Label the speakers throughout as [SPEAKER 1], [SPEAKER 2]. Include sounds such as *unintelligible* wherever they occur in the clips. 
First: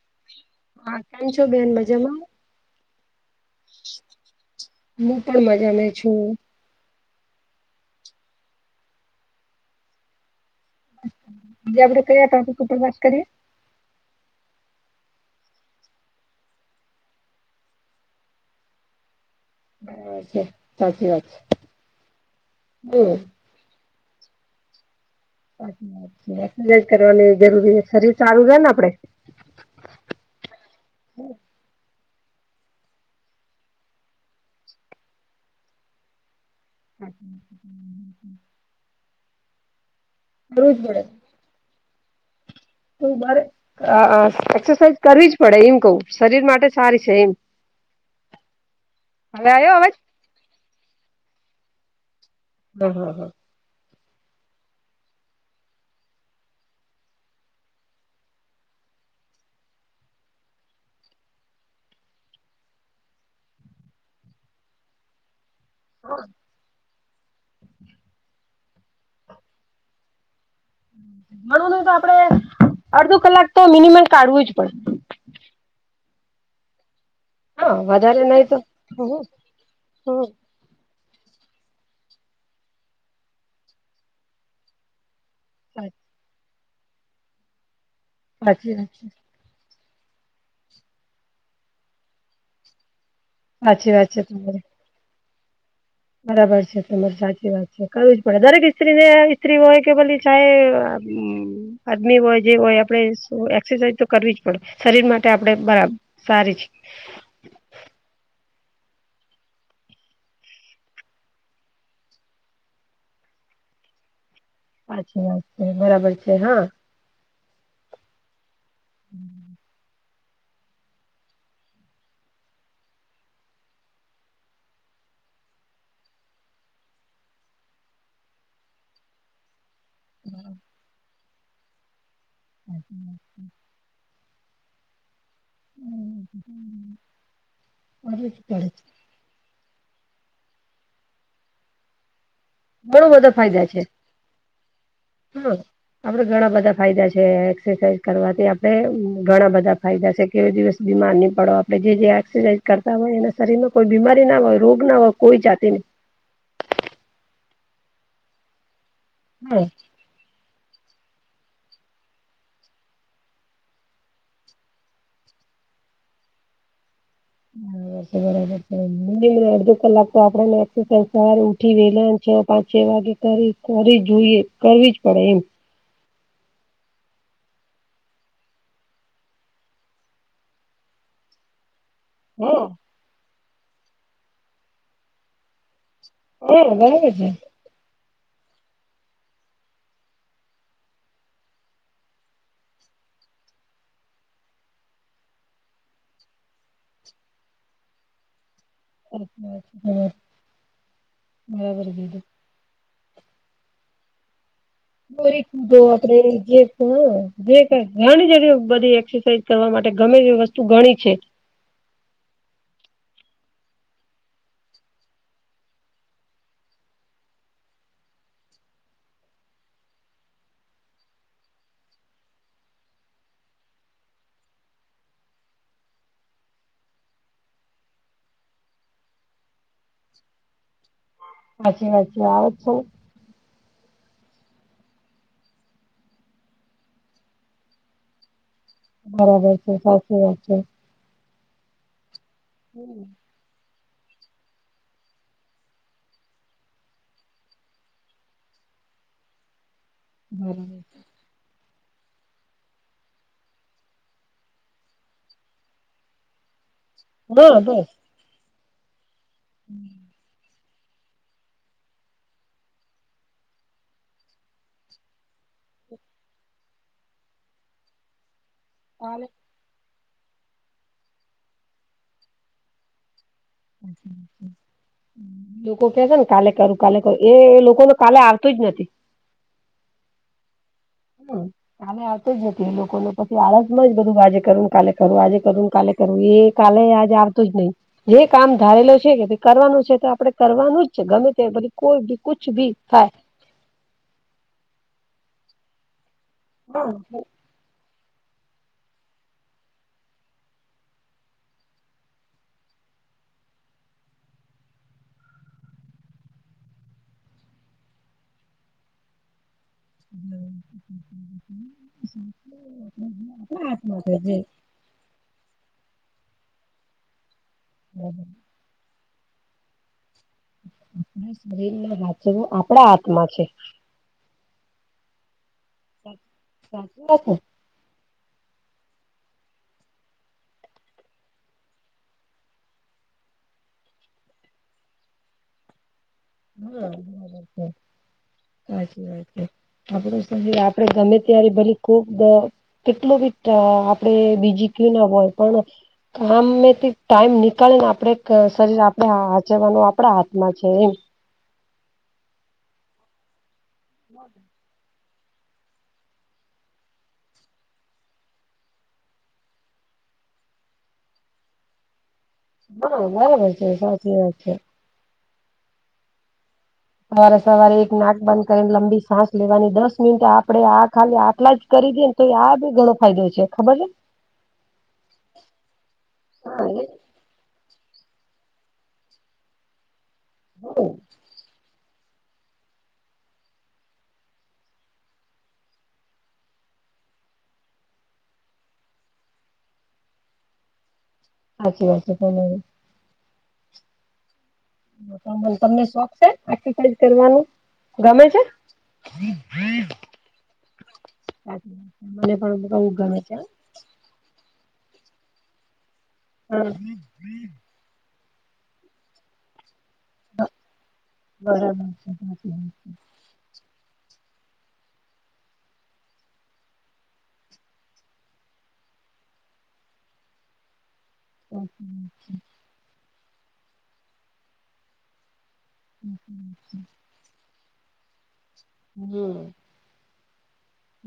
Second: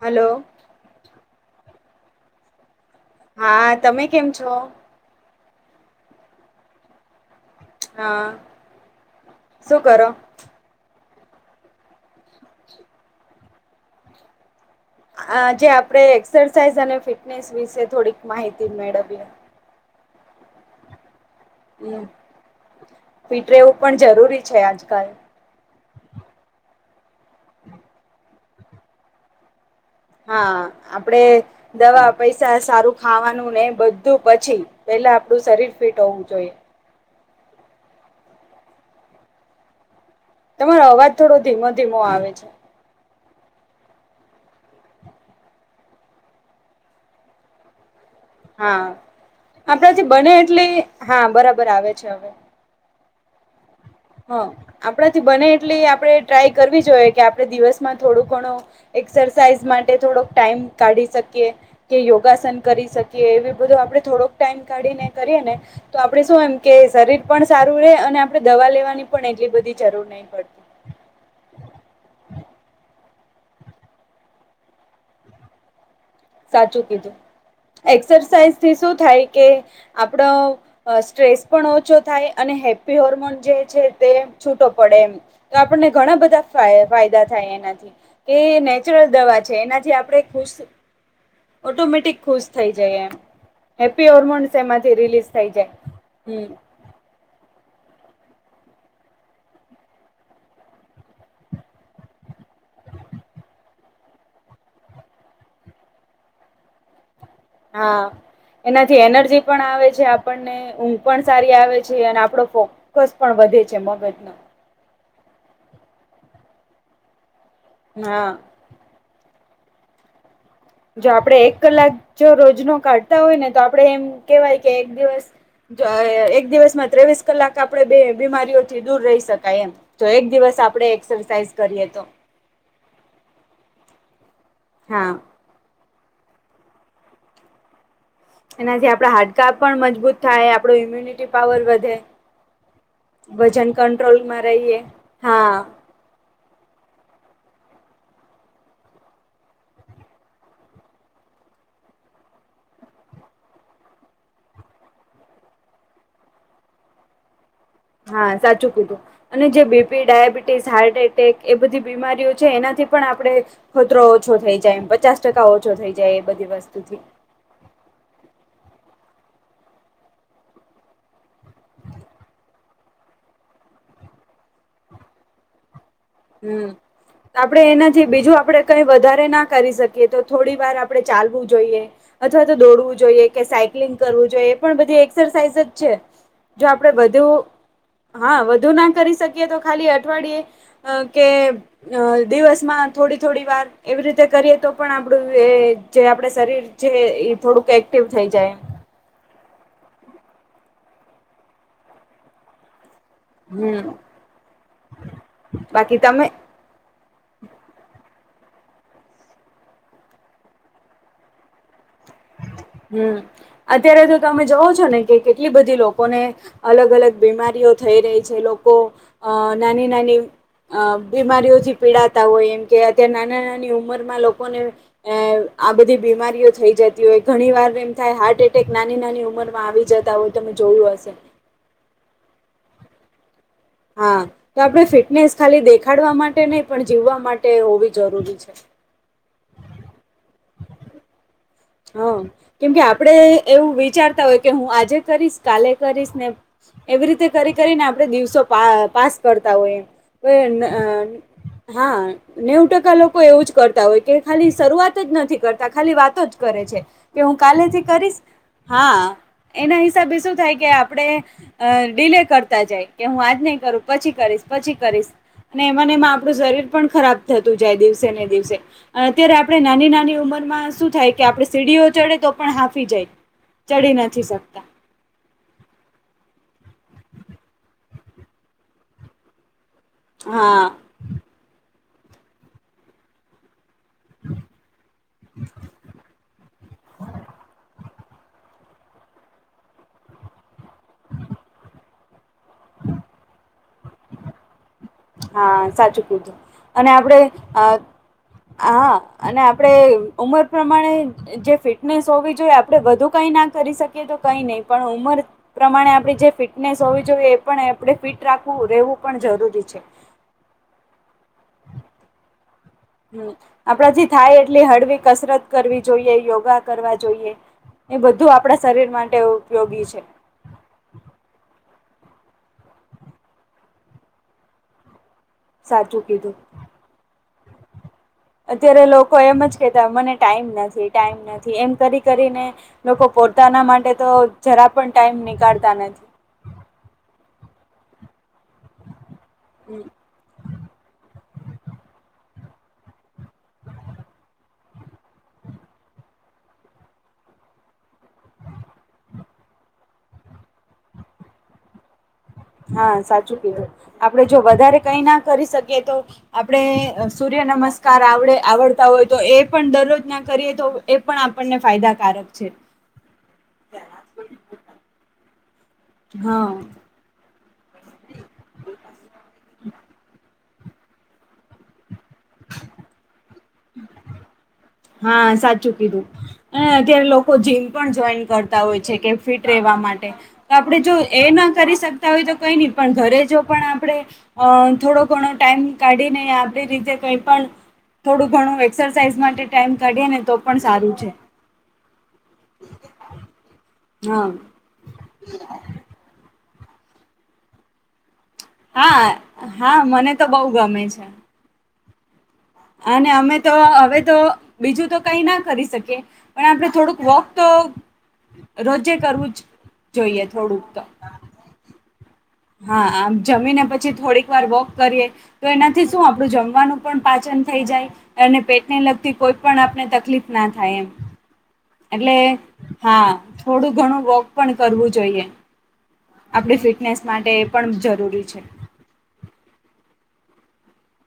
[SPEAKER 1] Hello.
[SPEAKER 2] હા, કેમ છો બેન મજામાં?
[SPEAKER 1] હા, તમે કેમ છો?
[SPEAKER 2] હું પણ મજામાં છું.
[SPEAKER 1] હા, શું કરો?
[SPEAKER 2] ઉજાગરો કર્યા તા તો *unintelligible* વાસ કર્યો.
[SPEAKER 1] આજે આપડે એક્સરસાઇઝ અને ફિટનેસ વિશે થોડીક માહિતી મેળવીએ.
[SPEAKER 2] બરાબર છે, સાચી વાત છે.
[SPEAKER 1] હમ,
[SPEAKER 2] હમ
[SPEAKER 1] ફીટ રેવું પણ જરૂરી છે આજકાલ.
[SPEAKER 2] સાચી વાત છે. એક્સરસાઈઝ કરવાની જરૂરી છે શરીર સારું રેન આપડે.
[SPEAKER 1] હા, આપડે દવા, પૈસા, સારું ખાવાનું એ બધું પછી પેલા આપડુ શરીર ફિટ હોવું જોઈએ.
[SPEAKER 2] સાચી વાત છે, તમારી *unintelligible* કરવું
[SPEAKER 1] તમારો
[SPEAKER 2] જ
[SPEAKER 1] અવાજ થોડો ધીમો-ધીમો આવે છે.
[SPEAKER 2] તું બર *unintelligible* અ એક્સરસાઈઝ કરવી જ પડે ઈમ કવ, શરીર માટે સારી છે ઈમ.
[SPEAKER 1] હા,
[SPEAKER 2] આવ્યો અવાજ
[SPEAKER 1] આપડાથી બને એટલી, હા બરાબર આવે છે હવે.
[SPEAKER 2] દ હો હો *unintelligible*
[SPEAKER 1] હઅ, આપડાથી બને એટલી આપડે ટ્રાય કરવી જોઈએ કે આપડે દિવસમાં થોડું ઘણું એક્સરસાઈઝ માટે થોડોક ટાઈમ કાઢી શકીએ કે યોગાસન કરી શકીએ એવી બધું આપડે થોડોક ટાઈમ કાઢીને આપણે કરીએને તો આપડે શું એમ કે, શરીર પણ સારું રે અને આપડે દવા લેવાની પણ એટલી બધી જરૂર નઈ પડતી
[SPEAKER 2] માનવાનું તો આપડે, અડધો કલાક તો મિનિમમ કાઢવું જ પડે.
[SPEAKER 1] સાચું કીધું.
[SPEAKER 2] હા વધારે નહી તો
[SPEAKER 1] એક્સરસાઇઝથી શું
[SPEAKER 2] હમ
[SPEAKER 1] થાય કે
[SPEAKER 2] હમ
[SPEAKER 1] આપડ અ સ્ટ્રેસ પણ ઓછો થાય અને હેપી હોર્મોન જે છે તે છૂટો પડે એમ. તો આપડને ઘણા બધા ફાય-ફાયદા થાય એનાથી કે,
[SPEAKER 2] સાચી વાત
[SPEAKER 1] નેચરલ દવા છે એનાથી આપડે બસ *inaudible* ઓટોમેટિક ખુશ થઈ જાય એમ,
[SPEAKER 2] સાચી
[SPEAKER 1] હેપી
[SPEAKER 2] વાત છે તમારી
[SPEAKER 1] હોર્મોન્સ એમાંથી રિલીઝ થઈ જાય. હમ
[SPEAKER 2] બરાબર છે તમારી સાચી વાત છે. કરવું જ પડે, દરેક સ્ત્રીને સ્ત્રી હોય કે ભલી ચાહે આદમી હોય, જે હોય, આપડે એક્સરસાઇઝ તો કરવી જ પડે શરીર માટે આપડે બરાબર. સારી છે.
[SPEAKER 1] હા એનાથી એનર્જી પણ આવે છે આપણને ને ઊંઘ પણ સારી આવે છે અને આપળો ફોકસ પણ વધે છે મગજ નો.
[SPEAKER 2] હાચી વાત છે બરાબર છે હા.
[SPEAKER 1] નાહ
[SPEAKER 2] *inaudible*
[SPEAKER 1] જો આપળે એક કલાક જો રોજનુ કાળતા હોય ને તો આપળે એમ કેવાય કે એક દિવસ જો આય એક દિવસમાં ત્રેવીસ કલાક આપળે બે બીમારીઓથી દૂર રેય શકાય એમ જો એક દિવસ આપળે એક્સરસાઈઝ કરીએ તો.
[SPEAKER 2] *inaudible*
[SPEAKER 1] હા.
[SPEAKER 2] *inaudible*
[SPEAKER 1] એનાથી આપળા હાડકા પણ મજબુત થાય આપળુ ઈમ્યુનિટી પાવર વધે
[SPEAKER 2] ઘણો બધા ફાયદા
[SPEAKER 1] વજન
[SPEAKER 2] છે
[SPEAKER 1] કંટ્રોલમાં રૈએ, હા.
[SPEAKER 2] આપળે ઘણા બધા ફાયદા છે એક્સસાઇઝ કરવાથી આપળે ઘણા બધા ફાયદા સે *unintelligible* દિવસ બીમાર ની પળો, આપળે જે જે એક્સસાઇઝ કરતા હોય એના શરીરમાં કોઈ બીમારી ના હોય, રોગ ના *unintelligible* કોઈ જાતી નય.
[SPEAKER 1] હા સાચું કીધું અને
[SPEAKER 2] હા
[SPEAKER 1] જે બી P, diabetes, heart attack એ બધી બીમારીઓ છે એનાથી પણ આપળે ખતરો ઓછો થઈ જાય એમ પચાસ ટકા ઓછો થઈ જાય એ બધી વસ્તુથી. *inaudible*
[SPEAKER 2] સે બરાબર છે *unintelligible* અળધો કંલાક તો આપળાને એક્સસાઇઝ સવાર ઉઠી વેલન છે પાંચ છે વાગે કરી કરી જુઈએ કરવી જ પળે એમ.
[SPEAKER 1] હમ આપળે એનાજે બીજું આપળે કઈ વધારે ના કરી શકીએ તો થોડી વાર આપળે ચાલવું જોઈએ અથવા તો
[SPEAKER 2] હા
[SPEAKER 1] દોળવું જોઈએ, કે સાયક્લિંગ કરવું જોઈએ એ પણ બધી એક્સરસાઇઝ જ છે
[SPEAKER 2] હા
[SPEAKER 1] જો આપળે
[SPEAKER 2] બરાબર છે
[SPEAKER 1] વધુ
[SPEAKER 2] સાચી
[SPEAKER 1] હા વધુ ના કરી શકીએ તો ખાલી અઠવાળિયે અ કે અ દિવસમાં થોળી થોળી વાર એવી રીતે કરીએ તો પણ આપળુ વેએ જે આપળે શરીર જે ઈ થોળુક એક્ટિવ થઈ જાય એમ.
[SPEAKER 2] સાચી વાત છે તમારી બરાબર કીધું.
[SPEAKER 1] હમ.
[SPEAKER 2] *unintelligible*
[SPEAKER 1] બાકી
[SPEAKER 2] આપળે
[SPEAKER 1] તમે
[SPEAKER 2] રે જે હ અ જે *unintelligible* ઘણી જ એવીઓ બધી એક્સસાઇઝ કરવા માટે ગમે એવી વસ્તુ ઘણી છે.
[SPEAKER 1] હમ્મ અત્યારે તો તમે જોવો છો ને કે કેટલી બધી લોકોને અલગ અલગ બીમારીઓ થય રઈ છે લોકો અ નાની નાની અ બીમારીઓથી પીળાતા હોય એમ કે અત્યારે નાના નાની ઉંમરમાં લોકોને અ આ બધી બીમારીઓ થઈ જત્ ી ઓય ઘણી વાર એમ થાય હાર્ટ એટેક નાની નાની ઉંમરમાં આવી જતા હોય, તમે જોયું અશે?
[SPEAKER 2] સાચી વાત છે આ. *unintelligible*
[SPEAKER 1] હા તો આપળે ફિટનેસ ખાલી દેખાળવા માટે નય પણ જીવા માટે હોવી જરૂરી છે.
[SPEAKER 2] બરાબર છે સાચી વાત છે.
[SPEAKER 1] હ, કેમકે
[SPEAKER 2] બરાબર
[SPEAKER 1] આપળે એવું વિચારતા ઓય કે હું આજે કરીશ, કાલે કરીશ ને એવી રીતે કરી કરીને આપળે દિવસો પા પાસ કરતા ઓય એમ *unintelligible* ન અ હા. નેવુ ટકા લોકો એવું જ કરતા ઓય કે ખાલી શરૂઆત જ નથી કરતા ખાલી વાતો જ કરે છે કે હું
[SPEAKER 2] હા
[SPEAKER 1] કાલેથી
[SPEAKER 2] બસ
[SPEAKER 1] કરીશ. હા, એના હિસાબે શું થાય કે આપડે અ ડીલે કરતા જાય કે હું આજ નહી કરું, પછી કરીશ પછી કરીશ. અને એમા ને એમાં આપણું શરીર પણ ખરાબ થતું જાય દિવસે ને દિવસે. અને
[SPEAKER 2] કાલે
[SPEAKER 1] અત્યારે આપણે નાની- નાની ઉંમરમાં શું થાય કે આપણે સીડીઓ ચડે તો પણ હાંફી જાય. ચઢી નથી શકતા.
[SPEAKER 2] લોકો કે છે ને કાલે કરું કાલે કરું. એ લોકો ને કાલે આવતું જ નથી.
[SPEAKER 1] હા.
[SPEAKER 2] હમ, કાલે આવતો જ નથી એ લોકોને. પછી આળસમાં જ બધું આજે કરવું, કાલે કરવું, આજે કરવું કાલે કરવું, એ કાલે આજે આવતું જ નહી. જે કામ ધારેલો છે કે તે કરવાનું છે તો આપડે કરવાનું જ છે ગમે તે કોઈ ભી કુછ ભી થાય.
[SPEAKER 1] હા, સાચું કીધું અને આપણે
[SPEAKER 2] આપણા
[SPEAKER 1] અ હા, અને આપડે ઉમર પ્રમાણે જે ફિટનેસ હોવી જોઈએ, આપડે વધુ કઈ ના કરી શકીએ તો કઈ નહી પણ ઉંમર પ્રમાણે આપણી જે ફિટનેસ હોવી જોઈએ એ પણ આપણે ફિટ રાખવું રહેવું પણ જરૂરી છે.
[SPEAKER 2] હમ *inaudible*
[SPEAKER 1] હમ, આપણાથી થાય એટલી હળવી કસરત કરવી જોઈએ, યોગા કરવા જોઈએ. એ બધું આપડા શરીર માટે ઉપયોગી છે.
[SPEAKER 2] આપણા શરીરના સાચવવું આપણા હાથમાં છે.
[SPEAKER 1] સાચું કીધું.
[SPEAKER 2] સાચી વાત ને.
[SPEAKER 1] અત્યારે લોકો એમ જ કહેતા મને ટાઈમ નથી ટાઈમ નથી એમ કરી કરીને. લોકો પોતાના માટે તો જરા પણ ટાઈમ નિકાળતા નથી.
[SPEAKER 2] હા બરાબર, સાચી વાત છે.
[SPEAKER 1] હમ.
[SPEAKER 2] આપડુ શરીર આપડે ગમે ત્યારે ભલી ખુબ *unintelligible* કેટલો બી આપણેે બીજી *unintelligible* હોય. કામમાથી ટાઈમ નીકાળીને આપણે શરીર આપણે હાચવવાનું આપડા હાથમાં છે એમ.
[SPEAKER 1] હા, સાચું કીધું. આપડે જો વધારે કાંઈ ના કરી શકીએ તો. આપણે સૂર્ય નમસ્કાર આવડે આવડતા હોય તો એ પણ દરરોજ ના કરીએ તો એ પણ આપણને ફાયદાકારક છે.
[SPEAKER 2] હા બરાબર છે, સાચી વાત છે.
[SPEAKER 1] હા.
[SPEAKER 2] સવારે -સવારે એક નાક બંધ કરીને લંબી સાસ લેવાની, દસ મિનિટ આપડે આ ખાલી આટલા જ કરી દીયે તો આ બી ઘણો ફાયદો છે ખબર છે.
[SPEAKER 1] હા, સાચું કીધું. અને
[SPEAKER 2] હા એ
[SPEAKER 1] અત્યારે લોકો તો જીમ પણ જોઈન કરતા હોય છે કે ફિટ રહેવા માટે. તો આપડે જો એ ના કરી શ સકતા હોય તો કંઈ નહીં પણ, ઘરે જો પણ આપણે અ થોડો ઘણો ટાઈમ કાઢી નેઈ આપડી રીતે કઈ પણ થોડું ઘણું એક્સરસાાઈઝ માટે ટાઈમ કાઢીએ ને તો પણ સારું છે.
[SPEAKER 2] સાચી વાત છે તમારી.
[SPEAKER 1] હા.
[SPEAKER 2] મ તમને શોખ છે એક્સરસાઇઝ કરવાનું ગમે છે.
[SPEAKER 1] હા, હા, મને તો બહુ ગમે છે.
[SPEAKER 2] *unintelligible* મને પણ બઉ
[SPEAKER 1] અને
[SPEAKER 2] ગમે
[SPEAKER 1] અમે
[SPEAKER 2] છે
[SPEAKER 1] તો હવે તો બીજું તો કંઈ ના કરી શકીએ. પણ આપણે
[SPEAKER 2] હા
[SPEAKER 1] થોડુંક વોક તો રોજે કરવું જ જોઈએ થોડુંક તો.
[SPEAKER 2] બરાબ.
[SPEAKER 1] હા. આમ જમીને પછી થોડીક વાર વોક કરીએ તો એનાથી શું આપણું જમવાનું પણ પાચન થઈ જાય. અને પેટને લગતી કોઈ પણ આપને તકલીફ ના થાય એમ.
[SPEAKER 2] છે સાચી વાત
[SPEAKER 1] એટલે
[SPEAKER 2] છે
[SPEAKER 1] હા. થોડું ઘણું વોક પણ કરવું જોઈએ. આપણી ફિટનેસ માટે એ પણ જરૂરી છે.
[SPEAKER 2] હમ્મ.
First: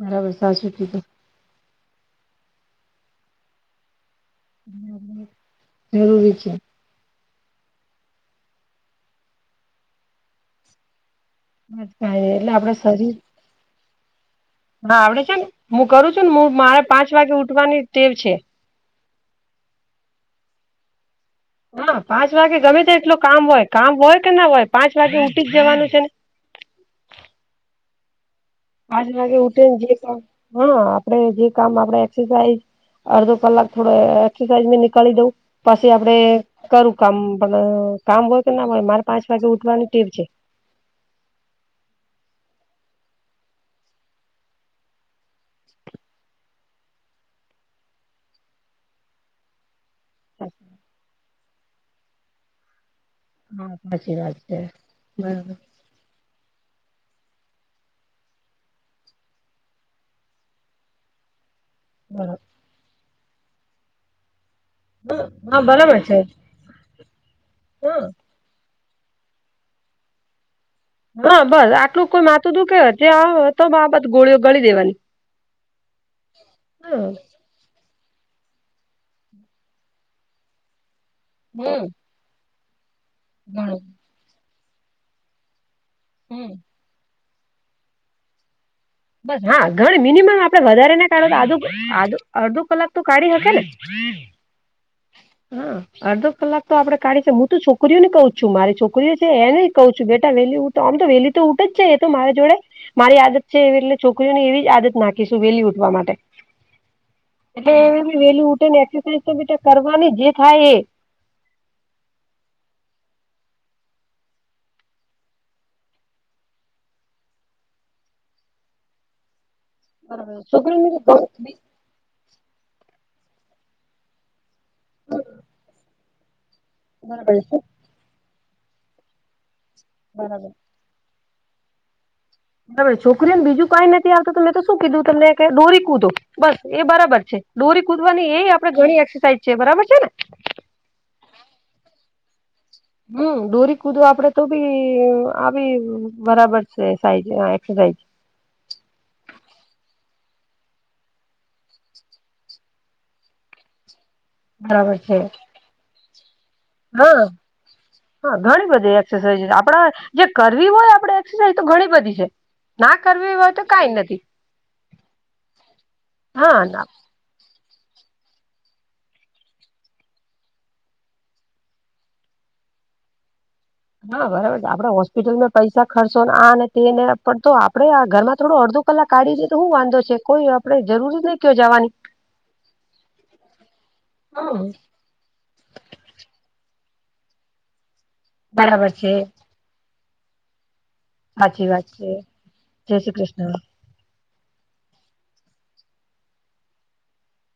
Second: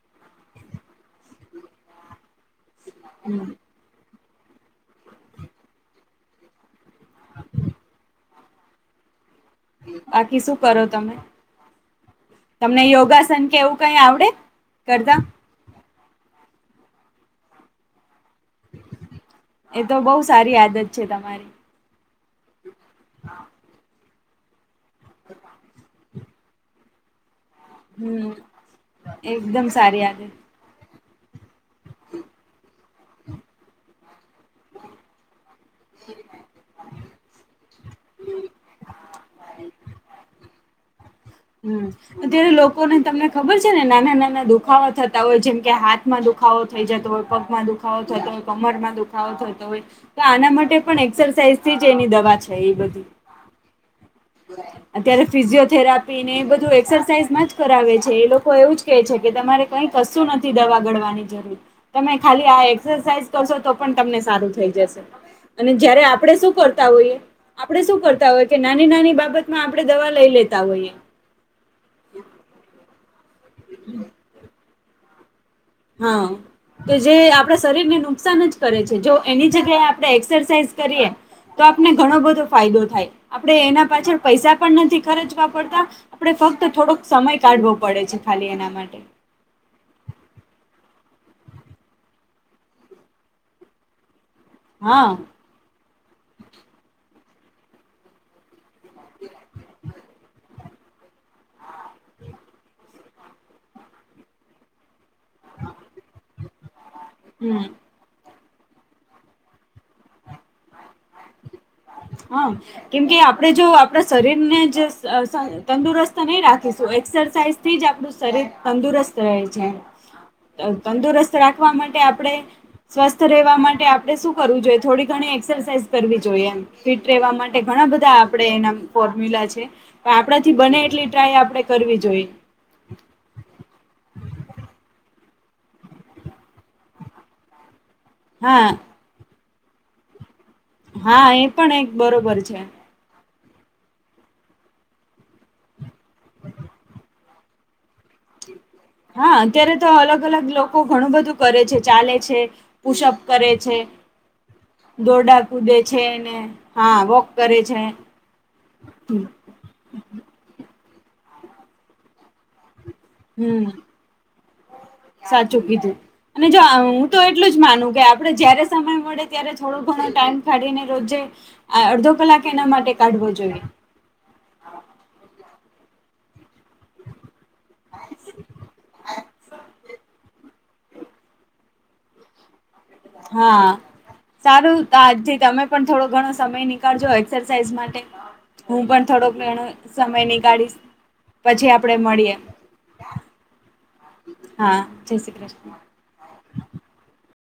[SPEAKER 2] બરાબર, સાચું કીધું.
[SPEAKER 1] હમ્મ.
[SPEAKER 2] જરૂરી છે.
[SPEAKER 1] બાકી શું કરો તમે?
[SPEAKER 2] એટલે આપડે
[SPEAKER 1] તમને
[SPEAKER 2] શરીર
[SPEAKER 1] યોગાસન કેવું કે એવું કંઈ આવડે?
[SPEAKER 2] હા
[SPEAKER 1] કરતા
[SPEAKER 2] આવડે છેન. હું કરું છું ન મુવ. મારે પાંચ વાગે ઉઠવાની ટેવ છે.
[SPEAKER 1] એ તો બઉ સારી આદત છે તમારી.
[SPEAKER 2] હા. પાંચ વાગે ગમે તેટલો કામ હોય, કામ હોય કે ના હોય, પાંચ વાગે ઉઠી જ જવાનું છે ને.
[SPEAKER 1] હમ્મ.
[SPEAKER 2] પાંજ વાગે ઉઠીન જે કામ, હા. આપણે જે કામ આપણે એક્સરસાઇઝ અડધો કલાક થોડો એક્સરસાઈઝ મેં નીકાળી દેવું. પસી આપણે કરું કામ. પણ કામ હોય કે ના હોય મારે પાંચ વાગે ઉઠવાની ટેવ છે.
[SPEAKER 1] હમ્મ. અત્યારે લોકોને તમને ખબર છે ને નાના-નાના દુખાવા થતા હોય, જેમ કે હાથમાં દુખ ખાવો થઈ જતો હોય, પગમાં દુખાવો થતો હોય, કમરમાં દુખાવો થતો હોય. તો આના માટે પણ એક્સરસાઇઝ થી જ એની દવા છે ઈ બધી.
[SPEAKER 2] બહુ સાચી વાત. છે
[SPEAKER 1] અત્યારે
[SPEAKER 2] બરાબર.
[SPEAKER 1] ફિઝિયોથેરાપ પી ને એ બધું એક્સરસાઇઝ માં જ કરાવે છે. એ લોકો એવું જ કહે છે, કે તમારે કંઈ કશું નથી દવા ગળવાની જરૂર. તમે ખાલી
[SPEAKER 2] બરાબર
[SPEAKER 1] આ એક્સરસાઇઝ કરશો તો પણ તમને સારું થઈ જશ
[SPEAKER 2] હા
[SPEAKER 1] અને
[SPEAKER 2] બરાબર
[SPEAKER 1] જયારે
[SPEAKER 2] છે
[SPEAKER 1] આપણેે શું કરતા હોઈએ? આપણે શું
[SPEAKER 2] હા
[SPEAKER 1] કર તાં હોય, કે નાની-નાની બાબત માં આપણે દવા લઈ લેતા હોઈએ.
[SPEAKER 2] હા બસ. આટલું કોઈ માથું દુખે હોય, ત્યાં તો બાબત ગોળીઓ ગળી દેવાની.
[SPEAKER 1] હા. તો
[SPEAKER 2] હા
[SPEAKER 1] જે આપ પણાં શરીર ને નુકસાન જ કરે છે. જો એની જગ્યાએ આપણેે એક્સરસાઇઝ કરીએ તો
[SPEAKER 2] હમ
[SPEAKER 1] આપને ઘણો બધો ફાયદો થાય. આપણે
[SPEAKER 2] ઘણું
[SPEAKER 1] એના પાછળ પૈસા પણ નથી ખર્ચવા પડતા આપણે
[SPEAKER 2] હમ
[SPEAKER 1] ફક્ત થોડોક સમય કાઢવો પડે છે ખાલી એના માટે.
[SPEAKER 2] બસ હા. ઘણ મિનિમમ આપણે વધારે ના કાઢો, તો આધો-આધો અડધો કલાક તો કાઢી હકે ને. *inaudible*
[SPEAKER 1] હા.
[SPEAKER 2] હા. અડધો કલાક તો આપણે કાઢી છે. હું તો છોકરીઓને કઉં છું. મારી છોકરીઓ છે એનેય કઉ છું, બેટા વહેલી ઉઠ તો આમ તો વહેલી તો ઉઠે જ છે. તો મારા જોડે મારી આદત છે એવી એટલે છોકરીઓ ને એવી જ આદત નાખીશું વહેલી ઉઠવા માટે.
[SPEAKER 1] હમ
[SPEAKER 2] એટલે એ વહેલી-વહેલી ઉઠે ને એક્સરસાાઈઝ તો બેટા કરવાની જ. જે થાય એ.
[SPEAKER 1] હા. કેમ કે આપણે જો આપણા શરીરને જ સ-સ તંદુરસ્ત નહીં રાખીશું, એક્સરસાઇઝ થી જ આપણું શરીર તંદુરસ્ત રહે છે. તં
[SPEAKER 2] છોકરીઓને
[SPEAKER 1] તંદુરસ્ત
[SPEAKER 2] બરાબર
[SPEAKER 1] રાખવા માટે આપણે સ્વસ્થ રહેવા માટે આપણે શું કરવું જોઈએ? થોડી ઘણી એક્સરસાાઈઝ કરવી જોઈએ એમ. ફિટ રેવા માટે
[SPEAKER 2] છે
[SPEAKER 1] ઘણા બધા આપડે એના ફોર્મ્યુલા છે. પણ
[SPEAKER 2] બરાબર
[SPEAKER 1] આપણાથી બને એટલી- -ટ્રાય આપડે કરવી જોઈએ.
[SPEAKER 2] આપડે છોકરીઓને બીજું કઈ નથી આવતું, મેં તો શું કીધું, તમને ડોરી કુંધો બસ એ બરાબર છે. ડોરી કૂદવાની, એ
[SPEAKER 1] હા
[SPEAKER 2] આપડે ઘણી એક્સરસાઇઝ છે બરાબર છે ને?
[SPEAKER 1] હા, એ પણ એક બરોબર છે.
[SPEAKER 2] હમ, દોરી કૂદો આપડે તો બી આવી બરાબર છે સાઈ- જે એકસરસાઇઝ
[SPEAKER 1] હા, અત્યારે તો અલગ અલગ લોકો, ઘણું બધું કરે છે ચાલે છે. પુષઅપ કરે છે,
[SPEAKER 2] બરાબર છે
[SPEAKER 1] દોરડા કૂદે છે એને-
[SPEAKER 2] હા, હા ઘણી બધી એક્સરસાઇઝ આપડા- જે કરવી હોય આપણેે એક્સરસાઇઝ, તો ઘણી બધી છે. ના કરવી હોય, તો
[SPEAKER 1] હમ
[SPEAKER 2] કઈ નથી.
[SPEAKER 1] સાચું કીધું, અને
[SPEAKER 2] હા
[SPEAKER 1] જો
[SPEAKER 2] ના
[SPEAKER 1] હ- તો એટલું જ માનું, કે આપણે જયારે સમય મળે ત્યારે થોડો ઘણો ટાઈમ કાઢીને રોજે- આ અડધો કલાક એના માટે કાઢવો જોઈએ.
[SPEAKER 2] હા, બરાબર આપડે હોસ્પિટલમાં પૈસા ખર્ચોને આ નથી, - તેને પણ તો આપડે આ ઘરમાં થોડો અડધો કલાક કાઢી દેએ તો હું વાંધો છે? કોઈ- આપણે જરૂર જ નહી, કયો જવાની.
[SPEAKER 1] હા,
[SPEAKER 2] હમ
[SPEAKER 1] સારું- તો, આજથી તમે પણ થોડો ઘણો સમય નીકળજો એક્સરસાઇઝ માટે, હું
[SPEAKER 2] બરાબર
[SPEAKER 1] પણ
[SPEAKER 2] છે
[SPEAKER 1] થોડોક ઘણો- -સમય નીકળીશ.
[SPEAKER 2] હાચી વાત છે, જય શ્રી કૃષ્ણ.
[SPEAKER 1] હા, જય શ્રી કૃષ્ણ.